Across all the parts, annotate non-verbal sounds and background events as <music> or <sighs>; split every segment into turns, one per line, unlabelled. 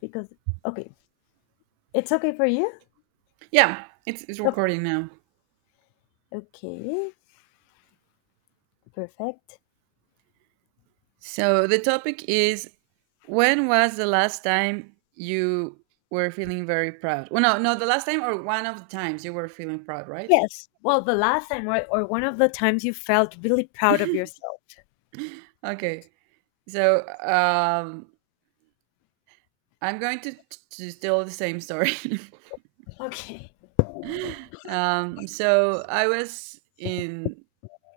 Because, okay, it's okay for you?
Yeah, it's
Okay,
recording now.
okay, perfect.
So the topic is, when was the last time you were feeling very proud? Well, no, no, the last time, or one of the times you were feeling proud, right?
Yes. Well, the last time or one of the times you felt really proud of yourself.
Okay. So I'm going to tell the same story.
Okay.
<laughs> So I was in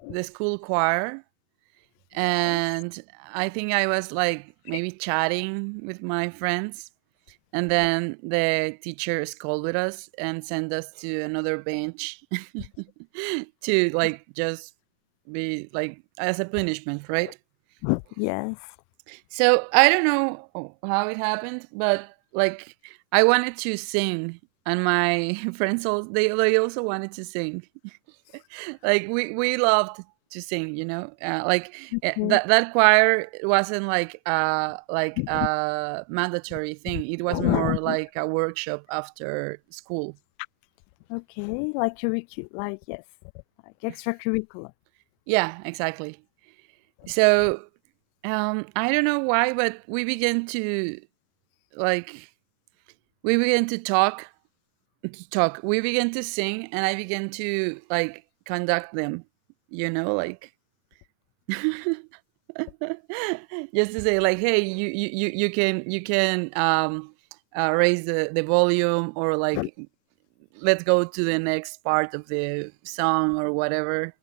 the school choir,
Yeah.
and I think I was like maybe chatting with my friends, and then the teacher scolded us and sent us to another bench <laughs> to like just be like as a punishment, right?
Yes.
So I don't know how it happened, but like I wanted to sing, and my <laughs> friends also, they also wanted to sing. Like we loved to sing. Like eh,
Mm,
that that choir wasn't like a mandatory thing. It was more like a workshop after school.
okay. Like yes. Like extracurricular.
Yeah, exactly. So, I don't know why, but we began to, like, we began to talk, we began to sing, and I began to like conduct them, you know, like <laughs> just to say like, hey, you can, you can raise the volume, or like let's go to the next part of the song or whatever.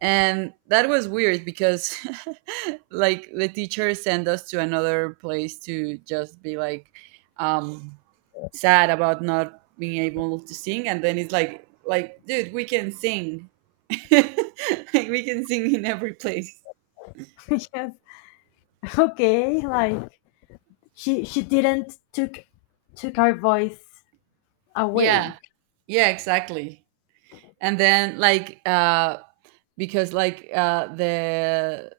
And that was weird because <laughs> like the teacher sent us to another place to just be like, um sad about not being able to sing, and then it's like, dude, we can sing. <laughs> Like we can sing in every place.
<laughs> Yes. Okay. Like she didn't took our voice away.
Yeah yeah exactly. And then like because like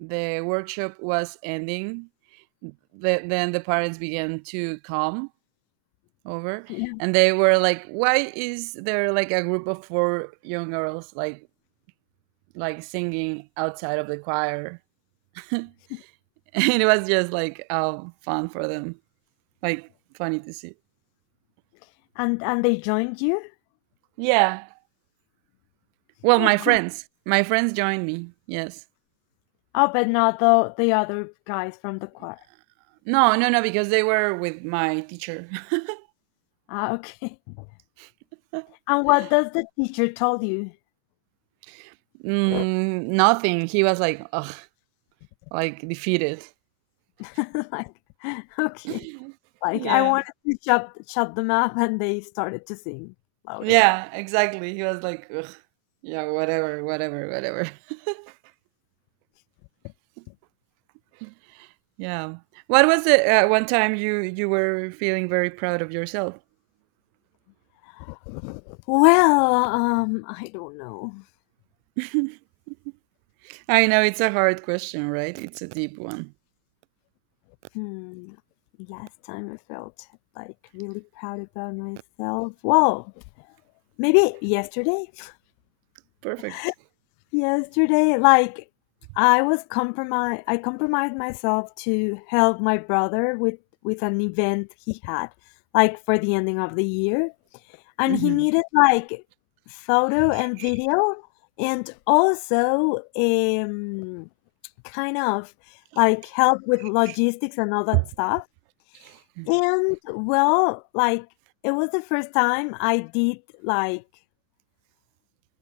the workshop was ending, then the parents began to come over.
Yeah.
And they were like, why is there like a group of four young girls like singing outside of the choir? <laughs> And it was just like, fun for them, like funny to see.
And they joined you?
Yeah, well,
Oh,
my
cool.
friends my friends joined me, yes.
Oh, but not the other guys from the choir.
No, because they were with my teacher. <laughs>
Ah, okay. And what does the teacher told you?
Nothing. He was like, ugh, like defeated.
<laughs> Like, okay. Like I
Yeah.
wanted to shut them up and they started to sing louder.
Yeah, exactly. He was like, ugh, yeah, whatever, whatever, whatever. <laughs> Yeah. What was the one time you were feeling very proud of yourself?
Well, I don't know.
I know it's a hard question, right? It's a deep one.
Hmm. Last time I felt like really proud about myself. Well, maybe yesterday.
Perfect.
Yesterday, like I compromised myself to help my brother with an event he had, like for the ending of the year, and he needed like photo and video, and also kind of like help with logistics and all that stuff. And well, like it was the first time I did like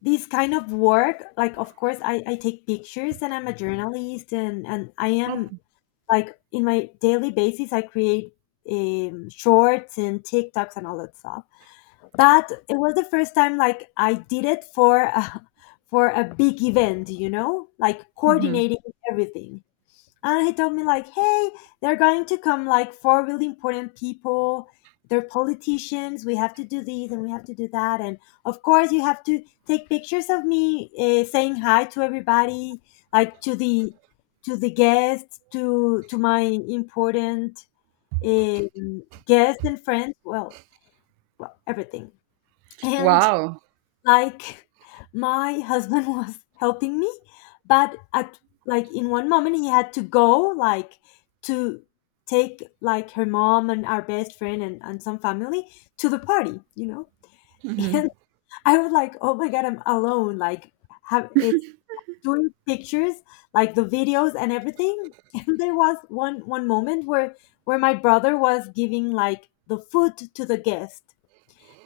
this kind of work. Like, of course, I take pictures and I'm a journalist, and I
Oh.
am, like, in my daily basis, I create shorts and TikToks and all that stuff. But it was the first time like I did it for a, <laughs> for a big event, like
Mhm.
coordinating everything. And he told me like, "Hey, they're going to come like four really important people. They're politicians. We have to do this and we have to do that. And of course, you have to take pictures of me, saying hi to everybody, like to the guests, to my important guests and friends. Well, everything." And
Wow.
like my husband <laughs> was helping me, but at, like, in one moment he had to go, like, to take like her mom and our best friend and some family to the party. <laughs> And
Mhm.
I was like, oh my god, I'm alone, like, have, it's doing pictures like the videos and everything. <laughs> And there was one moment where my brother was giving like the food to the guest,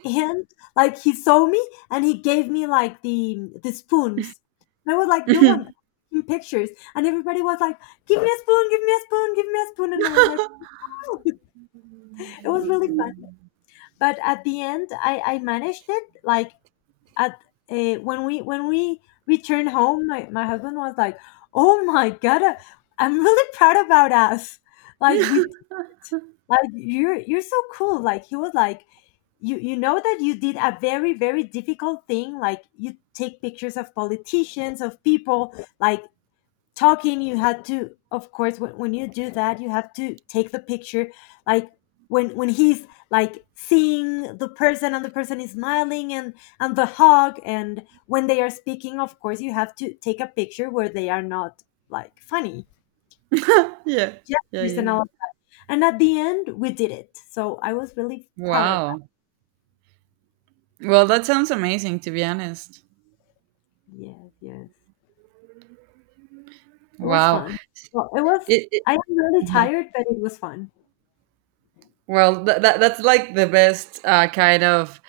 and like he saw me and he gave me like the spoons. And I was like, no, I'm in pictures. And everybody was like, give me a spoon, give me a spoon, give me a spoon. And I was like, oh. <laughs> It was really fun. But at the end, I managed it, like, at when we returned home, my husband was like, oh my god, I'm really proud about us, like, we, like, you're so cool. Like, he was like, you know that you did a very, very difficult thing. Like, you take pictures of politicians, of people like talking. You had to, of course, when you do that, you have to take the picture. Like, when he's like seeing the person and the person is smiling and the hug, and when they are speaking, of course you have to take a picture where they are not, like, funny
Yeah. Yeah,
gestures
yeah.
and all. And at the end, we did it. So I was really proud of
Wow. Well, that sounds amazing, to be honest.
that. Yes, yes. It was
Wow.
fun. Well,
It,
I am really tired, but it was fun.
well, that's like the best kind of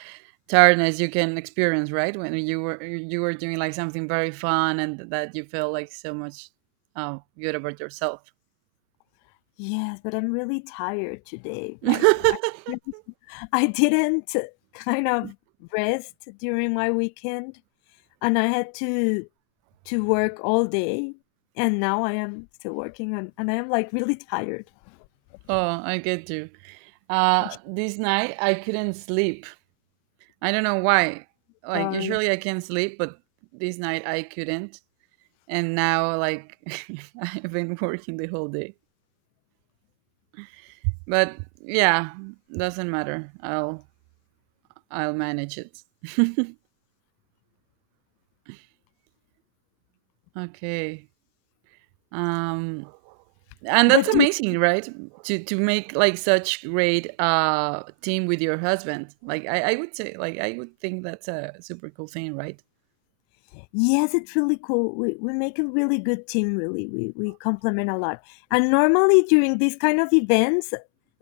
tiredness you can experience, right? When you were, you were doing like something very fun and that you feel like so much good about yourself.
Yes, but I'm really tired today. Like, I, <laughs> I didn't kind of rest during my weekend, and I had to work all day, and now I am still working, and I am, like, really tired.
Oh, I get you. This night I couldn't sleep. I don't know why. Like
Sorry.
usually I can sleep, but this night I couldn't. And now, like, <laughs> I've been working the whole day, but yeah, doesn't matter, I'll manage it. Okay. um and that's
But,
amazing, right? To make like such great team with your husband. Like I would say, like, I would think that's a super cool thing, right?
yes, it's really cool. We make a really good team, really. We complement a lot. And normally during these kind of events,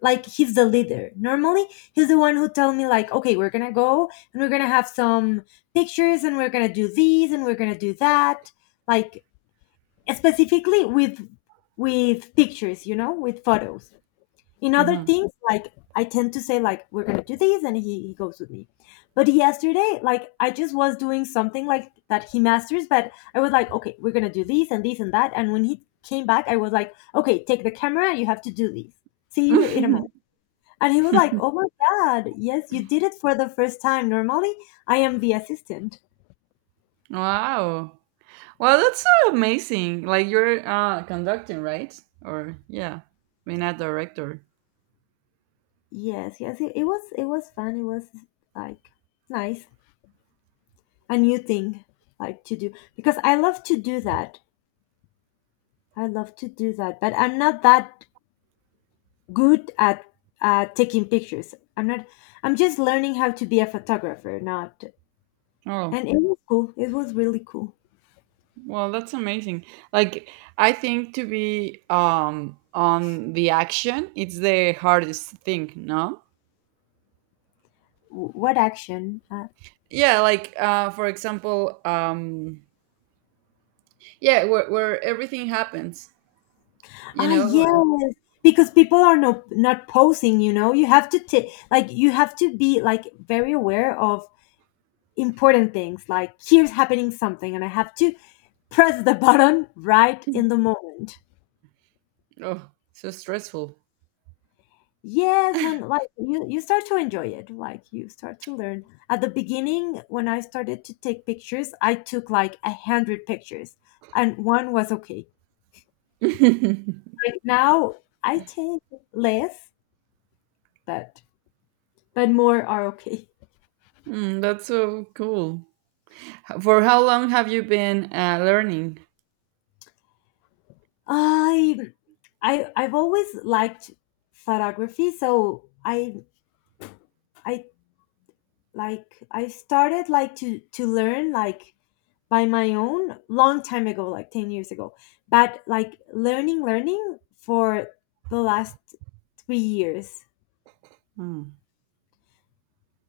like, he's the leader. Normally he's the one who tell me like, okay, we're gonna go and we're gonna have some pictures and we're gonna do these and we're gonna do that. Like, specifically with pictures, with photos, in other
Hmm.
things like, I tend to say like we're gonna do this, and he goes with me. But yesterday, like, I just was doing something like that he masters. But I was like, okay, we're gonna do this and this and that. And when he came back, I was like, okay, take the camera, you have to do this, see you in a moment. And he was like, oh
<laughs>
my god, yes, you did it for the first time, normally I am the assistant.
Wow, well, that's so amazing. Like, you're conducting, right? Or yeah, being a director.
Yes, yes, it was, it was fun. It was, like, nice, a new thing, like, to do, because I love to do that. I love to do that, but I'm not that good at taking pictures. I'm not. I'm just learning how to be a photographer. Not,
Oh,
and it was cool. It was really cool.
well, that's amazing. Like, I think to be on the action, it's the hardest thing, no?
What action? Uh,
Yeah, like for example, yeah, where everything happens, you
ah,
know. uh,
yes, because people are not posing. You know, you have to take, like, you have to be, like, very aware of important things. Like, here's happening something, and I have to press the <laughs> button right in the moment.
Oh, so stressful.
Yes, when, like, you start to enjoy it, like, you start to learn. At the beginning, when I started to take pictures, I took like 100 pictures, and one was okay.
<laughs>
Like, now I take less, but more are okay.
Mm, that's so cool. H- For how long have you been learning?
I I've always liked photography, so I like, I started like to learn, like, by my own long time ago, like 10 years ago. But, like, learning, learning for the last 3 years,
Mm.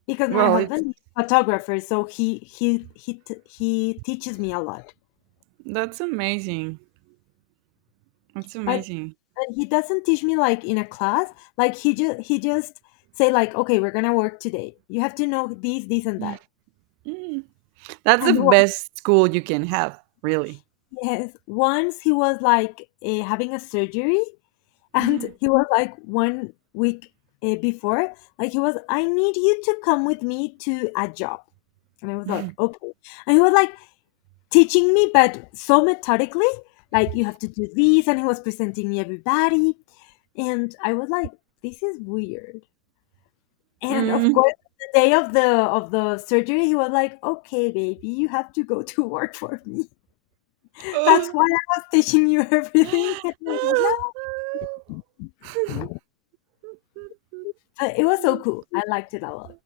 because my
Well, it's,
husband is a photographer, so he teaches me a lot.
that's amazing. That's
but,
amazing.
but he doesn't teach me like in a class. Like, he just say like, okay, we're gonna work today, you have to know this and that.
Mm, that's the
And once,
best school you can have, really.
yes, once he was like, having a surgery,
<gasps>
and
Mm.
he was like, one week before, like, he was, I need you to come with me to a job. And I was like, okay. And he was like teaching me but so methodically. Like, you have to do this, and he was presenting me everybody. And I was like, this is weird. And of course, the day of the surgery, he was like, okay, baby, you have to go to work for me. <laughs> That's
Oh.
why I was teaching you everything. <laughs> And I
<laughs>
was like, "No." But it was so cool. I liked it a lot.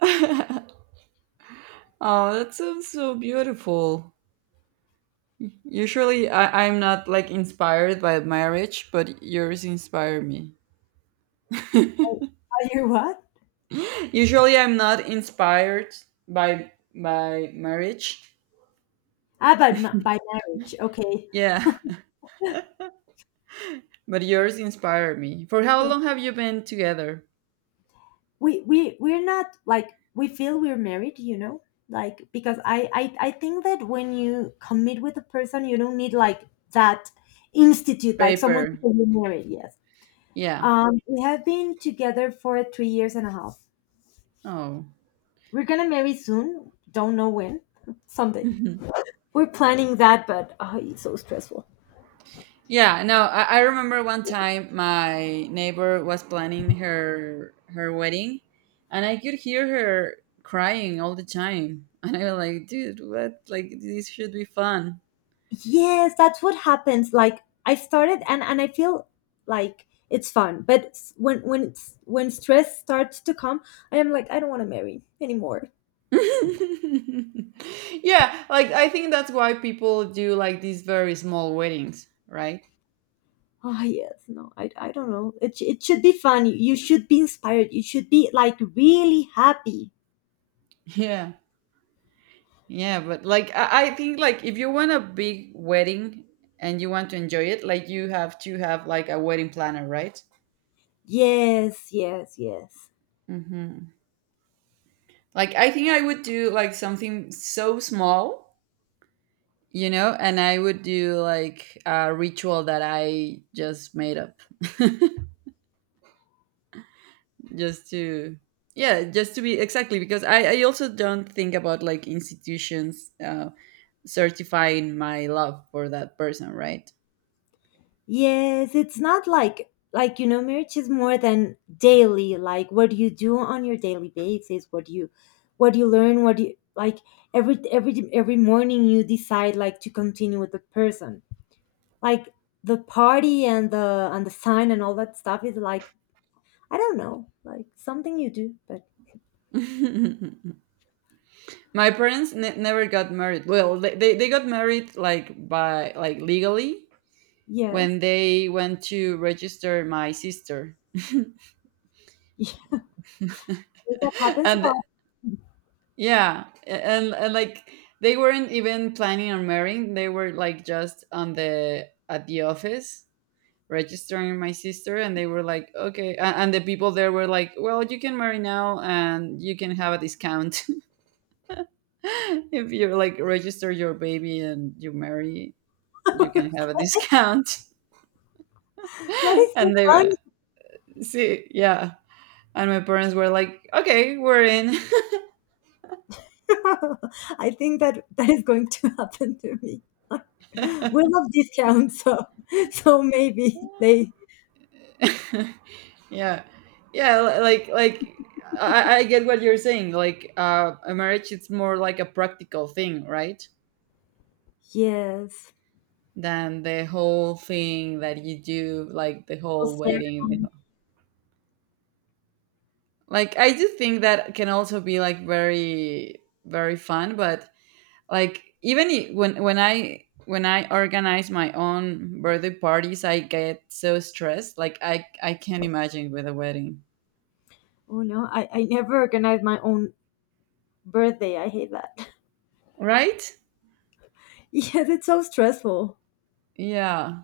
<laughs> Oh, that sounds so beautiful. Usually, I'm not like inspired by marriage, but yours inspire me.
Oh,
<laughs>
you what?
Usually, I'm not inspired by marriage.
Ah, but by marriage, okay.
Yeah, <laughs> but yours inspire me. For how
Yeah.
long have you been together?
We're not, like, we feel we're married, you know, like, because I think that when you commit with a person, you don't need, like, that institute, like, someone to
Paper.
say you're married. Yes.
Yeah.
We have been together for 3 years and a half.
Oh.
We're gonna marry soon. Don't know when. <laughs> Someday.
<laughs>
We're planning that, but, oh, it's so stressful.
Yeah. No, I remember one time my neighbor was planning her wedding, and I could hear her crying all the time, <laughs> and I was like, dude, what? Like, this should be fun.
Yes, that's what happens. Like, I started, and I feel like it's fun, but when, it's when stress starts to come, I am like, I don't want to marry anymore.
<laughs> Yeah, like I think that's why people do like these very small weddings, right?
Ah, yes, no, I don't know. It should be fun. You should be inspired. You should be, like, really happy.
Yeah, yeah, but like I think like if you want a big wedding and you want to enjoy it, like you have to have like a wedding planner, right?
Yes, yes, yes.
Mm-hmm. Like I think I would do like something so small, you know, and I would do like a ritual that I just made up. Just to yeah, just to be, exactly, because I also don't think about like institutions certifying my love for that person, right?
Yes, it's not, like, you know, marriage is more than daily. Like, what do you do on your daily basis? What do you learn? What do you, like, every morning you decide, like, to continue with the person. Like, the party and the sign and all that stuff is, like, I don't know, like, something you do. But,
<laughs> My parents ne- never got married. Well, they got married like by like legally when
yes.
they went to register my sister. <laughs>
<laughs> That happens a
And
lot.
yeah, and like they weren't even planning on marrying. They were like just on the, at the office, registering my sister, and they were like, okay, and the people there were like, well, you can marry now and you can have a discount, <laughs> if you like register your baby and you marry, you can have a discount.
What
<laughs>
is your...
And they were, see, yeah, and my parents were like, okay, we're in.
<laughs> I think that that is going to <laughs> happen to me. Like, we love discounts, so maybe
<laughs>
they,
Yeah, yeah, like, I get what you're saying, like, a marriage, it's more like a practical thing, right?
yes.
Than the whole thing that you do, like the whole
Well,
wedding. The whole… Like, I do think that can also be like very, very fun. But like, even when I, when I organize my own birthday parties, I get so stressed. Like, I can't imagine with a wedding,
oh no, I never organize my own birthday. I hate that. <laughs>
right?
Yes, it's so stressful.
Yeah.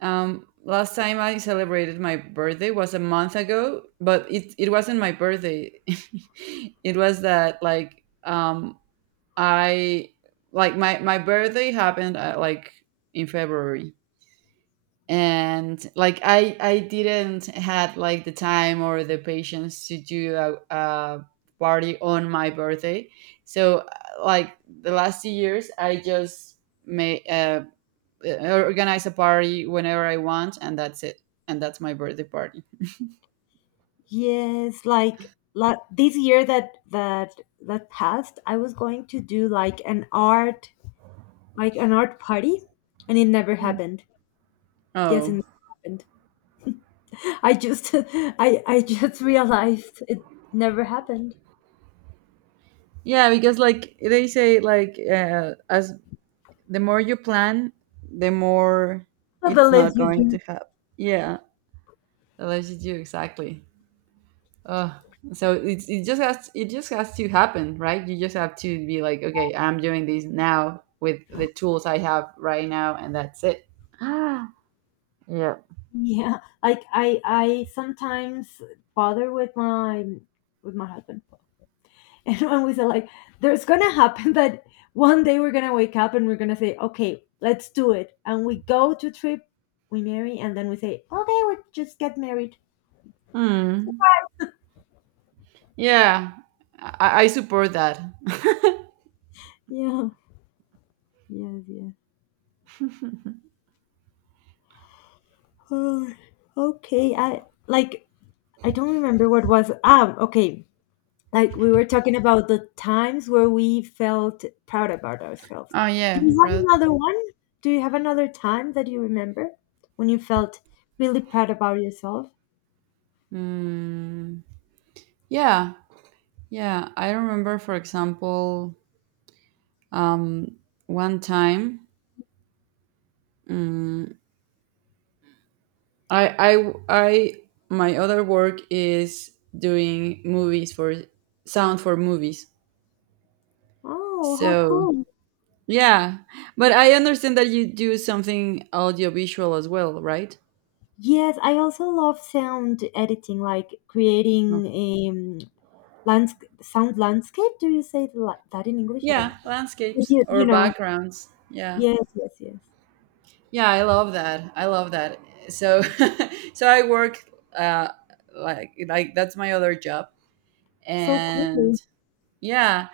Last time I celebrated my birthday was a month ago, but it wasn't my birthday. <laughs> It was that, like, I, like, my birthday happened like in February, and like I didn't had like the time or the patience to do a party on my birthday. So like the last 2 years I just may organize a party whenever I want, and that's it. And that's my birthday party.
Yes, like, this year that passed, I was going to do like an art, party, and it never
Mm.
happened. Yes, it
Oh.
never happened. I just <laughs> I just realized it never happened.
Yeah, because like they say, like, as the more you plan, the more it's
Nonetheless,
not
you
going to
do.
happen. Yeah, the less you do, exactly. Ugh. So it, it just has to happen, right? You just have to be like, okay, I'm doing this now with the tools I have right now, and that's it. <gasps> Ah, yeah.
Yeah, like, I sometimes bother with my husband, <laughs> and when we say like, there's gonna happen <laughs> that one day we're gonna wake up and we're gonna say, okay, let's do it, and we go to trip, we marry, and then we say, okay, we just get married.
Hmm. Yeah, I support that.
Yeah, yeah, yeah. Oh, <sighs> okay. I, like, I don't remember what was. Okay. Like, we were talking about the times where we felt proud about ourselves.
Oh
Do
yeah,
you have
product.
another one? Do you have another time that you remember when you felt really proud about yourself?
Mm, yeah, yeah. I remember, for example, um, one time. mm I, my other work is doing movies for, sound for movies.
Oh, how
So
cool.
yeah, but I understand that you do something audiovisual as well, right?
Yes, I also love sound editing, like
Oh.
creating a landscape sound landscape. Do you say the that in English? I don't
Yeah,
know. But
landscapes
you,
or
you know,
backgrounds. Yeah,
yes, yes, yes.
yeah, I love that. I love that. So <laughs> so I work, uh, like that's my other job,
So cool.
and
<laughs>
yeah,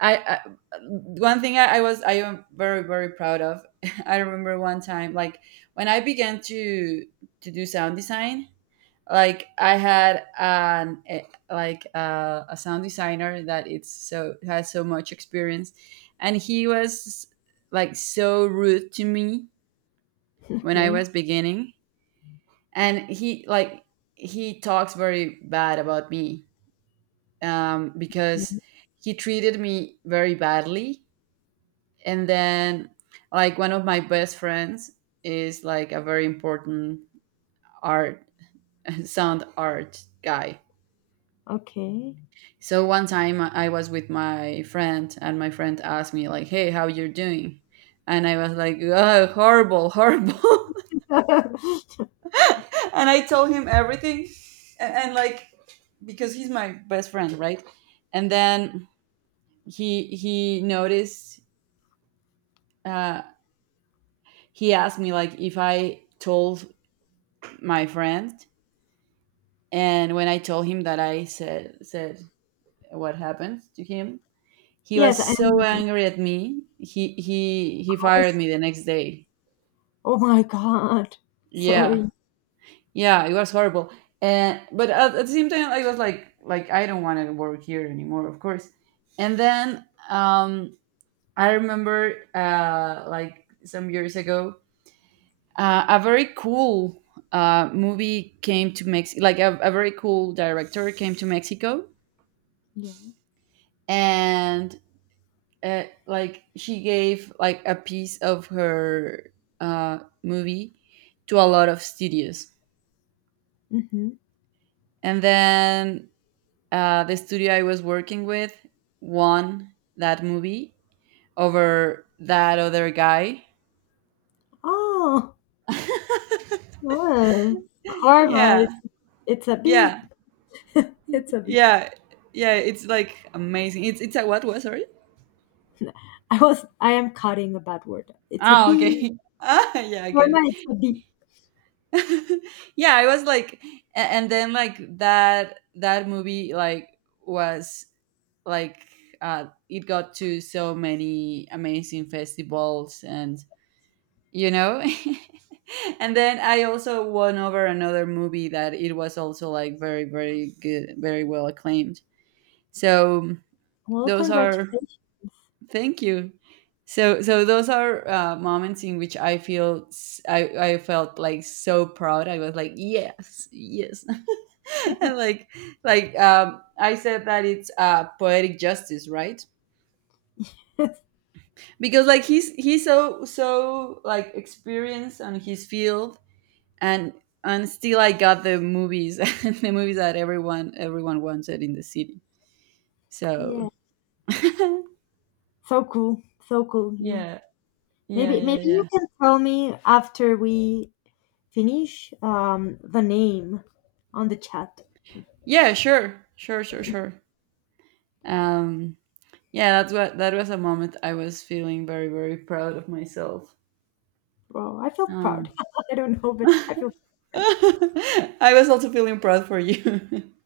I one thing I was, I am very very proud of. <laughs> I remember one time, like when I began to do sound design, like I had an like a sound designer that it's so, has so much experience, and he was like so rude to me when I
Okay.
was beginning, and he like, he talks very bad about me,
Yeah.
because he treated me very badly. And then, like, one of my best friends is like a very important art <laughs> sound art guy.
Okay.
So one time I was with my friend, and my friend asked me like, hey, how you are doing? And I was like, oh, horrible,
<laughs>
<laughs> and I told him everything. And like, because he's my best friend, right? And then he noticed, uh, he asked me like if I told my friend. And when I told him that I said what happened to him, he was
Yes,
so
and,
angry at me. He fired me the next day.
oh my god.
Yeah,
Sorry.
yeah, it was horrible. And but at the same time, I was like, I don't want to work here anymore, of course. And then, um, I remember like some years ago, a very cool movie came to Mexico. Like a very cool director came to Mexico,
Yeah.
and and like she gave like a piece of her movie to a lot of studios.
Mhm.
And then the studio I was working with won that movie over that other guy.
Oh,
<laughs>
well, karma,
yeah
it's a beep.
yeah,
It's a beep.
yeah yeah, it's like amazing. It's a, what was, sorry?
<laughs> I am cutting a bad word. It's a
Oh,
beep.
okay. <laughs> Ah, yeah, I get
Karma, it's
it.
a beep.
<laughs> Yeah, I was like, and then like, that movie, like, was like, it got to so many amazing festivals, and you know, <laughs> and then I also won over another movie that it was also like very very good, very well acclaimed. So
Well,
those are,
congratulations.
thank you, so, so those are, moments in which I feel I felt like so proud. I was like, yes, yes. <laughs> And like, I said that it's poetic justice, right?
<laughs>
Because like he's so, so like experienced on his field, and and still I got the movies. <laughs> The movies that everyone wanted in the city.
Yeah.
So <laughs> yeah,
So cool. So cool you.
yeah, yeah,
Maybe you
yeah.
can tell me after we finish the name on the chat.
Yeah, sure. Sure, sure, sure. Um yeah, that's what, that was a moment I was feeling very very proud of myself.
Well, I feel
Um
proud. <laughs> I don't know, but I feel proud.
<laughs> I was also feeling proud for you. <laughs>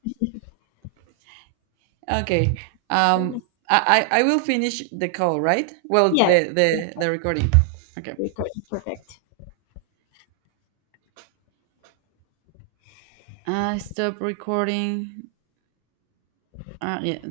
Okay.
Oh,
Um,
nice.
I will finish the call, right? Well,
Yes.
the
Yes,
the the recording. Okay.
recording perfect.
I stop recording. Yeah.